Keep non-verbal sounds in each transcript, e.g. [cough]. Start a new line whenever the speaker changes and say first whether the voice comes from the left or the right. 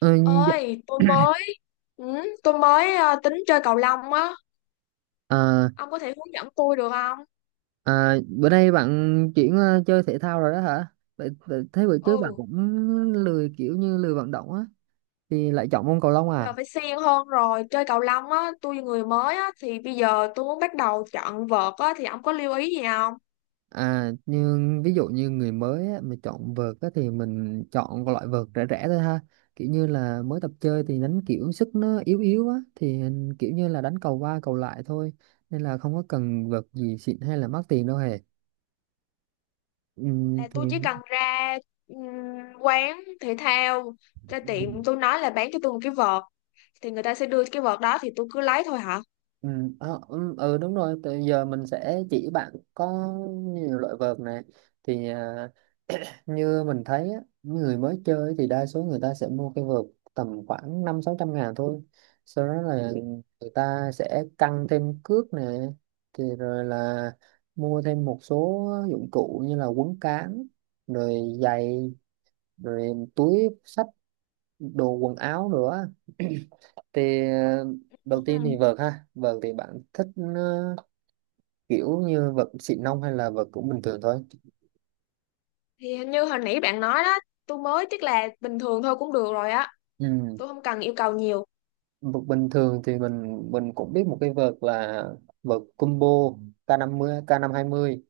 right: Ờ, dạ.
left: Ơi tôi mới ừ, tôi mới ờ, tính chơi cầu lông á.
right: à,
left: Ông có thể hướng dẫn tôi được không?
right: Bữa nay bạn chuyển chơi thể thao rồi đó hả? Vậy thế bữa trước bạn
left: Ừ,
right: cũng lười kiểu như lười vận động á thì lại chọn môn cầu lông
left: bây giờ
right: à?
left: phải siêng hơn rồi chơi cầu lông á. Tôi người mới á, thì bây giờ tôi muốn bắt đầu chọn vợt á, thì ông có lưu ý gì không?
right: À nhưng ví dụ như người mới á, mà chọn vợt á, thì mình chọn cái loại vợt rẻ rẻ thôi ha. Kiểu như là mới tập chơi thì đánh kiểu sức nó yếu yếu á thì kiểu như là đánh cầu qua cầu lại thôi, nên là không có cần vợt gì xịn hay là mắc tiền đâu hề. Ừ,
left: Là tôi
right: thì...
left: chỉ cần ra ừm, quán thể thao, ra tiệm tôi nói là bán cho tôi một cái vợt, thì người ta sẽ đưa cái vợt đó thì tôi cứ lấy thôi hả?
right: Ừ, Đúng rồi, từ giờ mình sẽ chỉ bạn có nhiều loại vợt này, thì à, như mình thấy á, người mới chơi thì đa số người ta sẽ mua cái vợt tầm khoảng năm sáu trăm ngàn thôi, sau đó là người ta sẽ căng thêm cước nè, thì rồi là mua thêm một số dụng cụ như là quấn cán, rồi giày, rồi túi xách, đồ quần áo nữa. [clears throat] thì ờ, đầu
left: Ừ.
right: tiên thì vợt ha, vợt thì bạn thích ờ, kiểu như vợt xịn nông hay là vợt cũng bình thường thôi?
left: Thì hình như hồi nãy bạn nói đó, tôi mới chắc là bình thường thôi cũng được rồi á,
right: Ừ.
left: tôi không cần yêu cầu nhiều.
right: Vợt bình thường thì mình cũng biết một cái vợt là vợt combo K50, k mươi ca năm hai mươi,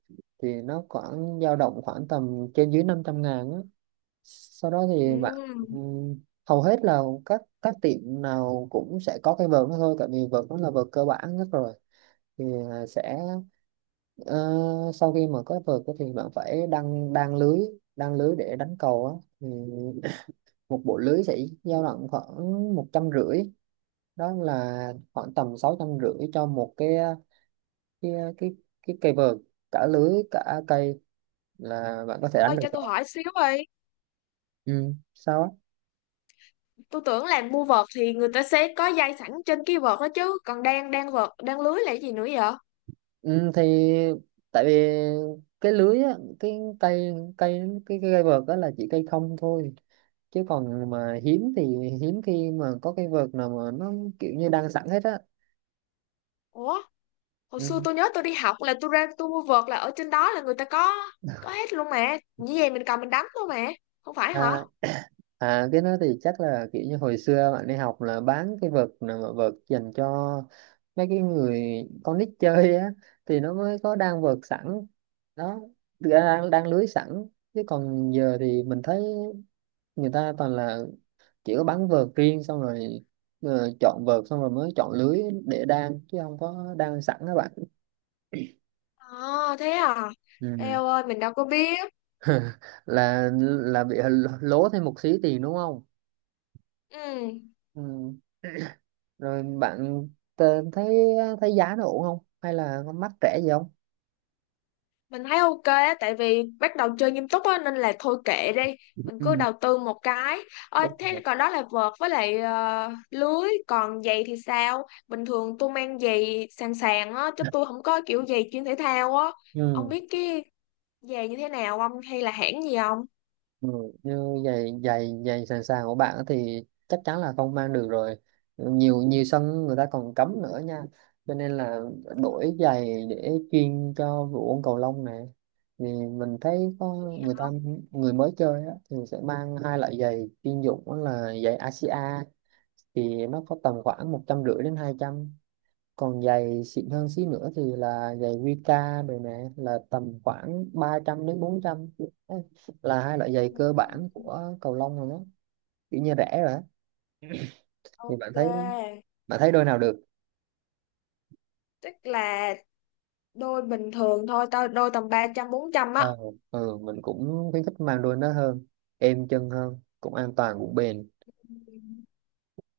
right: thì nó khoảng dao động khoảng tầm trên dưới 500 ngàn á. Sau đó thì bạn
left: Ừ.
right: ừm, hầu hết là các tiệm nào cũng sẽ có cái vợt đó thôi, tại vì vợt nó là vợt cơ bản nhất rồi. Thì à, sẽ ờ, Sau khi mà có vợt á thì bạn phải đăng đan lưới, đan lưới để đánh cầu á, thì một bộ lưới sẽ dao động khoảng một trăm rưỡi. Đó là khoảng tầm sáu trăm rưỡi cho một cái cái cái cây vợt, cả lưới cả cây là bạn có thể đánh
left: Ôi,
right: được
left: cho tôi
right: rồi.
left: hỏi xíu đi.
right: Ừ. Sao á?
left: Tôi tưởng làm mua vợt thì người ta sẽ có dây sẵn trên cái vợt đó chứ. Còn đang đang vợt, đang lưới là cái gì nữa vậy?
right: Ừ, thì tại vì cái lưới á, cái cây cây cái cây vợt đó là chỉ cây không thôi, chứ còn mà hiếm khi mà có cây vợt nào mà nó kiểu như đang sẵn hết á.
left: Ủa, hồi xưa
right: Ừ.
left: tôi nhớ tôi đi học là tôi ra tôi mua vợt là ở trên đó là người ta có hết luôn mà. Như vậy mình cầm mình đánh thôi mà. Không phải hả?
right: à, à, cái đó thì chắc là kiểu như hồi xưa bạn đi học là bán cái vợt nào mà vợt dành cho mấy cái người con nít chơi á, thì nó mới có đang vợt sẵn đó, đang lưới sẵn, chứ còn giờ thì mình thấy người ta toàn là chỉ có bắn vợt riêng, xong rồi chọn vợt xong rồi mới chọn lưới để đan chứ không có đan sẵn các bạn.
left: À, thế à?
right: Ừ.
left: Eo ơi, mình đâu có biết.
right: [laughs] Là Bị lố thêm một xí tiền đúng không.
left: Ừ,
right: Ừ. Rồi bạn thấy, thấy giá nó ổn không hay là có mắc rẻ gì không?
left: mình thấy ok á, tại vì bắt đầu chơi nghiêm túc á nên là thôi kệ đi, mình cứ
right: Ừ.
left: đầu tư một cái. Ôi
right: Đúng rồi.
left: thế còn đó là vợt với lại lưới, còn giày thì sao? Bình thường tôi mang giày sàn sàn á chứ tôi không có kiểu giày chuyên thể thao á. Ông
right: Ừ.
left: biết cái giày như thế nào không, hay là hãng gì không?
right: Ừ, như giày giày giày sàn sàn của bạn thì chắc chắn là không mang được rồi, nhiều nhiều sân người ta còn cấm nữa nha, cho nên là đổi giày để chuyên cho vụ ôn cầu lông này. Thì mình thấy có người ta người mới chơi á, thì sẽ mang hai loại giày chuyên dụng, đó là giày ASIA, thì nó có tầm khoảng một trăm rưỡi đến hai trăm. Còn giày xịn hơn xí nữa thì là giày Wika rồi nè, là tầm khoảng 300 đến 400. Đấy, là hai loại giày cơ bản
left: Ừ,
right: của cầu lông rồi đó, kiểu như rẻ rồi á, thì bạn thấy
left: ok.
right: đôi nào được?
left: Tức là đôi bình thường thôi, tao đôi tầm 300 400
right: Ờ, mình cũng khuyến khích mang đôi nó hơn, êm chân hơn, cũng an toàn cũng bền.
left: á.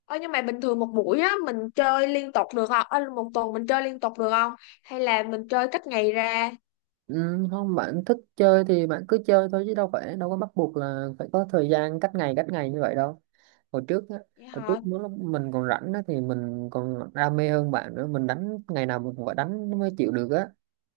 left: Ơ nhưng mà bình thường một buổi á mình chơi liên tục được không? Ơ một tuần mình chơi liên tục được không? Hay là mình chơi cách ngày ra?
right: Ừ, không, bạn thích chơi thì bạn cứ chơi thôi chứ đâu phải, đâu có bắt buộc là phải có thời gian cách ngày như vậy đâu. hồi trước á
left: Vậy
right: Hồi trước
left: hả?
right: nếu lúc mình còn rảnh á thì mình còn đam mê hơn bạn nữa, mình đánh ngày nào mình cũng phải đánh nó mới chịu được á,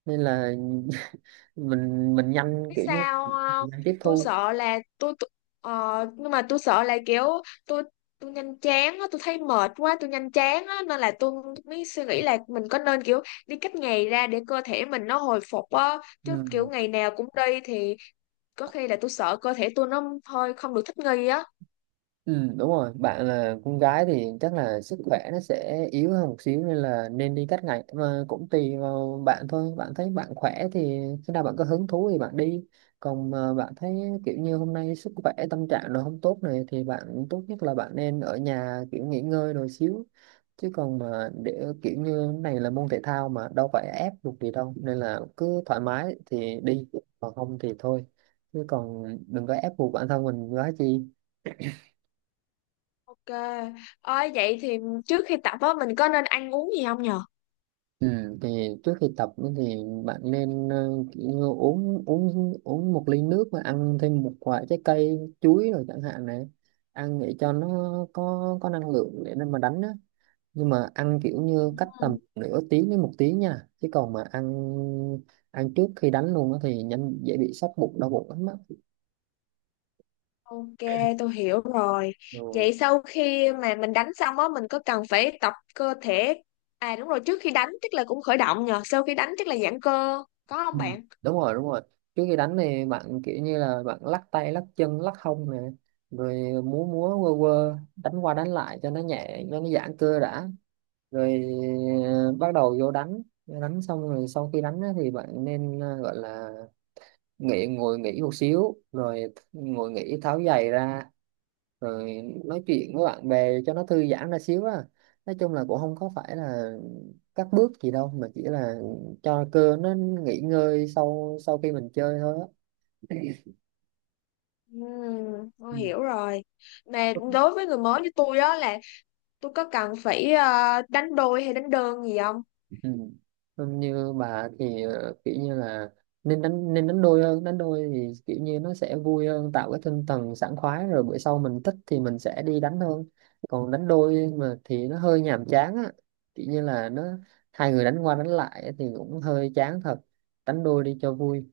right: nên là [laughs] mình nhanh
left: Biết
right: kiểu như
left: sao
right: mình
left: không?
right: nhanh tiếp
left: Tôi
right: thu.
left: sợ là tôi- ờ, nhưng mà tôi sợ là kiểu tôi tôi nhanh chán á, tôi thấy mệt quá, tôi nhanh chán á nên là tôi mới suy nghĩ là mình có nên kiểu đi cách ngày ra để cơ thể mình nó hồi phục á, chứ kiểu
right: Ừ.
left: ngày nào cũng đi thì có khi là tôi sợ cơ thể tôi nó hơi không được thích nghi á.
right: Ừ, đúng rồi, bạn là con gái thì chắc là sức khỏe nó sẽ yếu hơn một xíu, nên là nên đi các ngành mà cũng tùy vào bạn thôi, bạn thấy bạn khỏe thì khi nào bạn có hứng thú thì bạn đi, còn mà bạn thấy kiểu như hôm nay sức khỏe tâm trạng nó không tốt này thì bạn tốt nhất là bạn nên ở nhà kiểu nghỉ ngơi rồi xíu. Chứ còn mà để kiểu như này là môn thể thao mà đâu phải ép buộc gì đâu, nên là cứ thoải mái thì đi còn không thì thôi, chứ còn đừng có ép buộc bản thân mình quá chi.
left: Ok. Ôi vậy thì trước khi tập á mình có nên ăn uống gì không nhờ?
right: Ừ, thì trước khi tập ấy thì bạn nên kiểu như uống uống uống một ly nước và ăn thêm một quả trái cây, chuối rồi chẳng hạn này, ăn để cho nó có năng lượng để nên mà đánh á. Nhưng mà ăn kiểu như cách tầm
left: Ừ.
right: nửa tiếng đến một tiếng nha, chứ còn mà ăn ăn trước khi đánh luôn á thì nhanh dễ bị sắp bụng đau bụng lắm á.
left: Ok, tôi hiểu rồi. Vậy sau khi mà mình đánh xong á mình có cần phải tập cơ thể. À đúng rồi, trước khi đánh chắc là cũng khởi động nhờ, sau khi đánh chắc là giãn cơ, có không
right: Ừ.
left: bạn?
right: Đúng rồi, trước khi đánh thì bạn kiểu như là bạn lắc tay lắc chân lắc hông nè, rồi múa múa quơ quơ đánh qua đánh lại cho nó nhẹ, cho nó giãn cơ đã. rồi Bắt đầu vô đánh, đánh xong rồi sau khi đánh á thì bạn nên gọi là ngồi nghỉ một xíu, rồi ngồi nghỉ tháo giày ra, rồi nói chuyện với bạn bè cho nó thư giãn ra xíu á. Nói chung là cũng không có phải là các bước gì đâu, mà chỉ là cho cơ nó nghỉ ngơi sau sau khi mình chơi thôi á.
left: Ừ,
right: Ừ.
left: tôi hiểu rồi. Mà đối với người mới như tôi á, là tôi có cần phải đánh đôi hay đánh đơn gì không?
right: Ừ. Không, như bà thì kiểu như là nên đánh đôi hơn, đánh đôi thì kiểu như nó sẽ vui hơn, tạo cái tinh thần sảng khoái, rồi bữa sau mình thích thì mình sẽ đi đánh hơn. Còn đánh đôi mà thì nó hơi nhàm chán á, kiểu như là nó hai người đánh qua đánh lại thì cũng hơi chán thật, đánh đôi đi cho vui.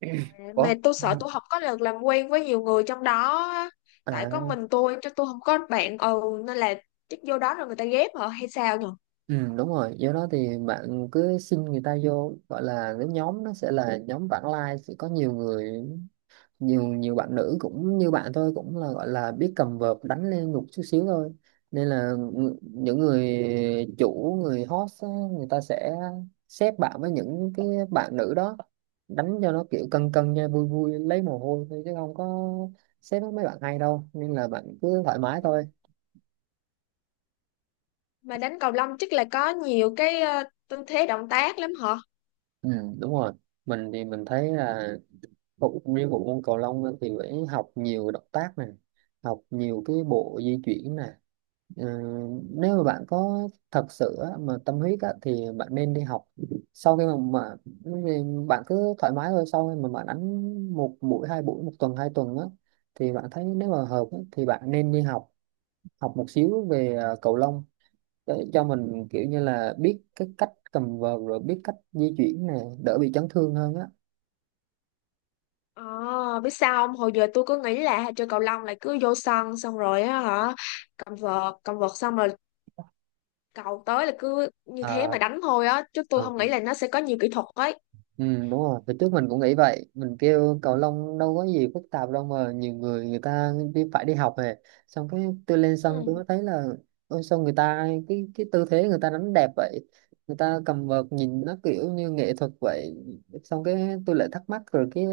right: [clears throat] Ủa?
left: Mà tôi sợ
right: Vâng.
left: tôi không có được làm quen với nhiều người trong đó á. Tại
right: À,
left: có mình tôi chứ tôi không có bạn, ừ, nên là chắc vô đó rồi người ta ghép hả hay sao nhỉ?
right: ừ, Đúng rồi. Do đó thì bạn cứ xin người ta vô, gọi là cái nhóm nó sẽ là nhóm vãng lai sẽ có nhiều người, nhiều nhiều bạn nữ cũng như bạn tôi cũng là gọi là biết cầm vợt đánh lên nhục chút xíu thôi. Nên là những người chủ, người host á, người ta sẽ xếp bạn với những cái bạn nữ đó đánh cho nó kiểu cân cân cho vui vui lấy mồ hôi thôi, chứ không có xếp với mấy bạn hay đâu, nên là bạn cứ thoải mái
left: Ừ.
right: thôi.
left: Mà đánh cầu lông chắc là có nhiều cái tư thế động tác lắm hả?
right: Ừ, đúng rồi, mình thấy là nguyên bộ môn cầu lông á, thì phải học nhiều động tác này, học nhiều cái bộ di chuyển này. Ờ, nếu mà bạn có thật sự á, mà tâm huyết á, thì bạn nên đi học sau khi mà vì bạn cứ thoải mái thôi. Sau khi mà bạn đánh một buổi hai buổi một tuần hai tuần á thì bạn thấy nếu mà hợp á, thì bạn nên đi học, học một xíu về cầu lông, để cho mình kiểu như là biết cái cách cầm vợt, rồi biết cách di chuyển này, đỡ bị chấn thương hơn á.
left: Ờ biết sao không, hồi giờ tôi cứ nghĩ là chơi cầu lông là cứ vô sân xong rồi á hả, cầm vợt xong rồi cầu tới là cứ như thế
right: à,
left: mà đánh thôi á, chứ tôi
right: à.
left: không nghĩ là nó sẽ có nhiều kỹ thuật ấy.
right: Ừ, đúng rồi, từ trước mình cũng nghĩ vậy. Mình kêu cầu lông đâu có gì phức tạp đâu mà, nhiều người người ta đi phải đi học về. Xong cái tôi lên sân
left: Ừ.
right: tôi mới thấy là: ôi sao người ta cái tư thế người ta đánh đẹp vậy, người ta cầm vợt nhìn nó kiểu như nghệ thuật vậy. Xong cái tôi lại thắc mắc rồi, cái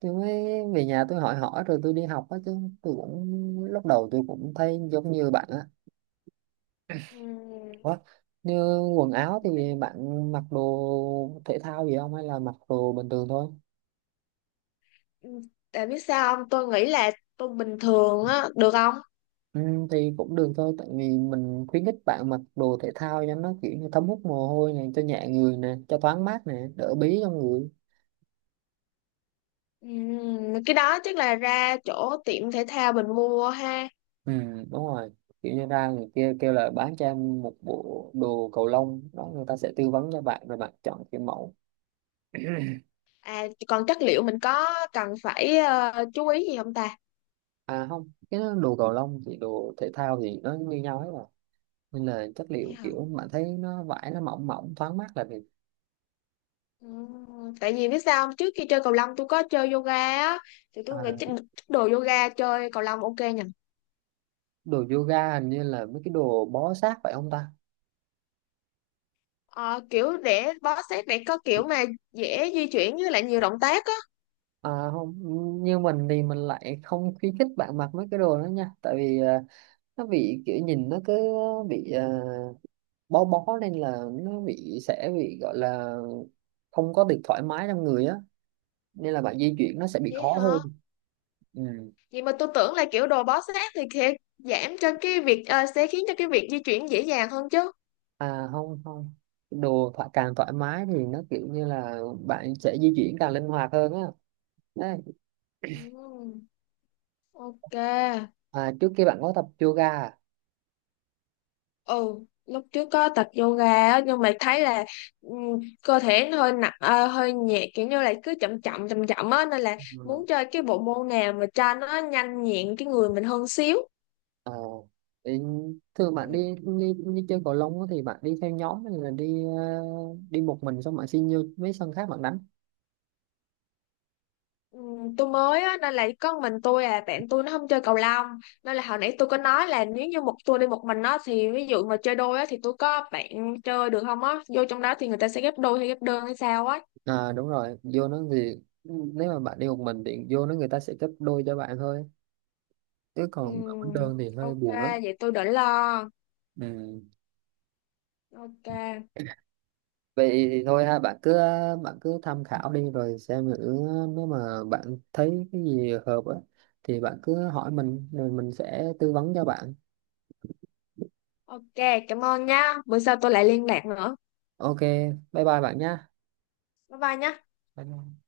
right: tôi mới về nhà tôi hỏi hỏi rồi tôi đi học á chứ. Tôi cũng Lúc đầu tôi cũng thấy giống như bạn á.
left: Ừ.
right: Ủa, như quần áo thì bạn mặc đồ thể thao gì không hay là mặc đồ bình thường thôi?
left: Ừ, tại biết sao không? Tôi nghĩ là tôi bình thường á, được không?
right: Ừ, thì cũng được thôi, tại vì mình khuyến khích bạn mặc đồ thể thao cho nó kiểu như thấm hút mồ hôi này, cho nhẹ người nè, cho thoáng mát nè, đỡ bí trong người.
left: Cái đó chắc là ra chỗ tiệm thể thao mình mua ha.
right: Ừ, đúng rồi, kiểu như ra người kia kêu là bán cho em một bộ đồ cầu lông đó, người ta sẽ tư vấn cho bạn rồi bạn chọn cái mẫu.
left: À, còn chất liệu mình có cần phải chú ý gì không ta?
right: À không, cái đó đồ cầu lông thì đồ thể thao thì nó như nhau hết rồi, nên là chất
left: Vậy
right: liệu
left: hả?
right: kiểu bạn thấy nó vải nó mỏng mỏng thoáng mát là được.
left: Tại vì biết sao không? Trước khi chơi cầu lông tôi có chơi yoga á, thì
right: À,
left: tôi nghĩ chắc chắc đồ yoga chơi cầu lông ok nhỉ?
right: đồ yoga hình như là mấy cái đồ bó sát phải không ta?
left: Ờ, kiểu để bó sát để có kiểu mà dễ di chuyển với lại nhiều động tác á.
right: À, không, như mình thì mình lại không khuyến khích bạn mặc mấy cái đồ đó nha, tại vì nó bị kiểu nhìn nó cứ bị bó bó, nên là nó bị, sẽ bị gọi là không có được thoải mái trong người á, nên là bạn di chuyển nó sẽ bị
left: Vậy
right: khó hơn.
left: hả?
right: Ừ.
left: Vậy mà tôi tưởng là kiểu đồ bó sát thì sẽ giảm cho cái việc sẽ khiến cho cái việc di chuyển dễ dàng hơn chứ.
right: À không không, đồ càng thoải mái thì nó kiểu như là bạn sẽ di chuyển càng linh hoạt hơn á. Đấy.
left: Ừm, ok.
right: À, trước kia bạn có tập yoga à?
left: Ừ, lúc trước có tập yoga á, nhưng mà thấy là cơ thể nó hơi nặng hơi nhẹ kiểu như là cứ chậm chậm chậm chậm á nên là
right: Ừ.
left: muốn chơi cái bộ môn nào mà cho nó nhanh nhẹn cái người mình hơn xíu.
right: Ờ, thì Thường bạn
left: Ừ.
right: đi, đi chơi cầu lông á thì bạn đi theo nhóm hay là đi đi một mình xong bạn xin vô mấy sân khác bạn đánh?
left: Ừ, tôi mới á, nên là chỉ có mình tôi, à, bạn tôi nó không chơi cầu lông, nên là hồi nãy tôi có nói là nếu như một tôi đi một mình á thì ví dụ mà chơi đôi á thì tôi có bạn chơi được không á, vô trong đó thì người ta sẽ ghép đôi hay ghép đơn hay sao á?
right: À đúng rồi, vô nó thì nếu mà bạn đi một mình thì vô nó người ta sẽ gấp đôi cho bạn thôi, chứ
left: Ừ,
right: còn đánh đơn thì hơi
left: ok,
right: buồn lắm.
left: vậy tôi đỡ lo.
right: Ừ.
left: Ok.
right: Vậy thì thôi ha, bạn cứ tham khảo đi rồi xem thử, nếu mà bạn thấy cái gì hợp á thì bạn cứ hỏi mình rồi mình sẽ tư vấn cho bạn.
left: Ok, cảm ơn nha, bữa sau tôi lại liên lạc nữa.
right: Ok, bye bye bạn nha.
left: Bye bye nhá.
right: Bye bye.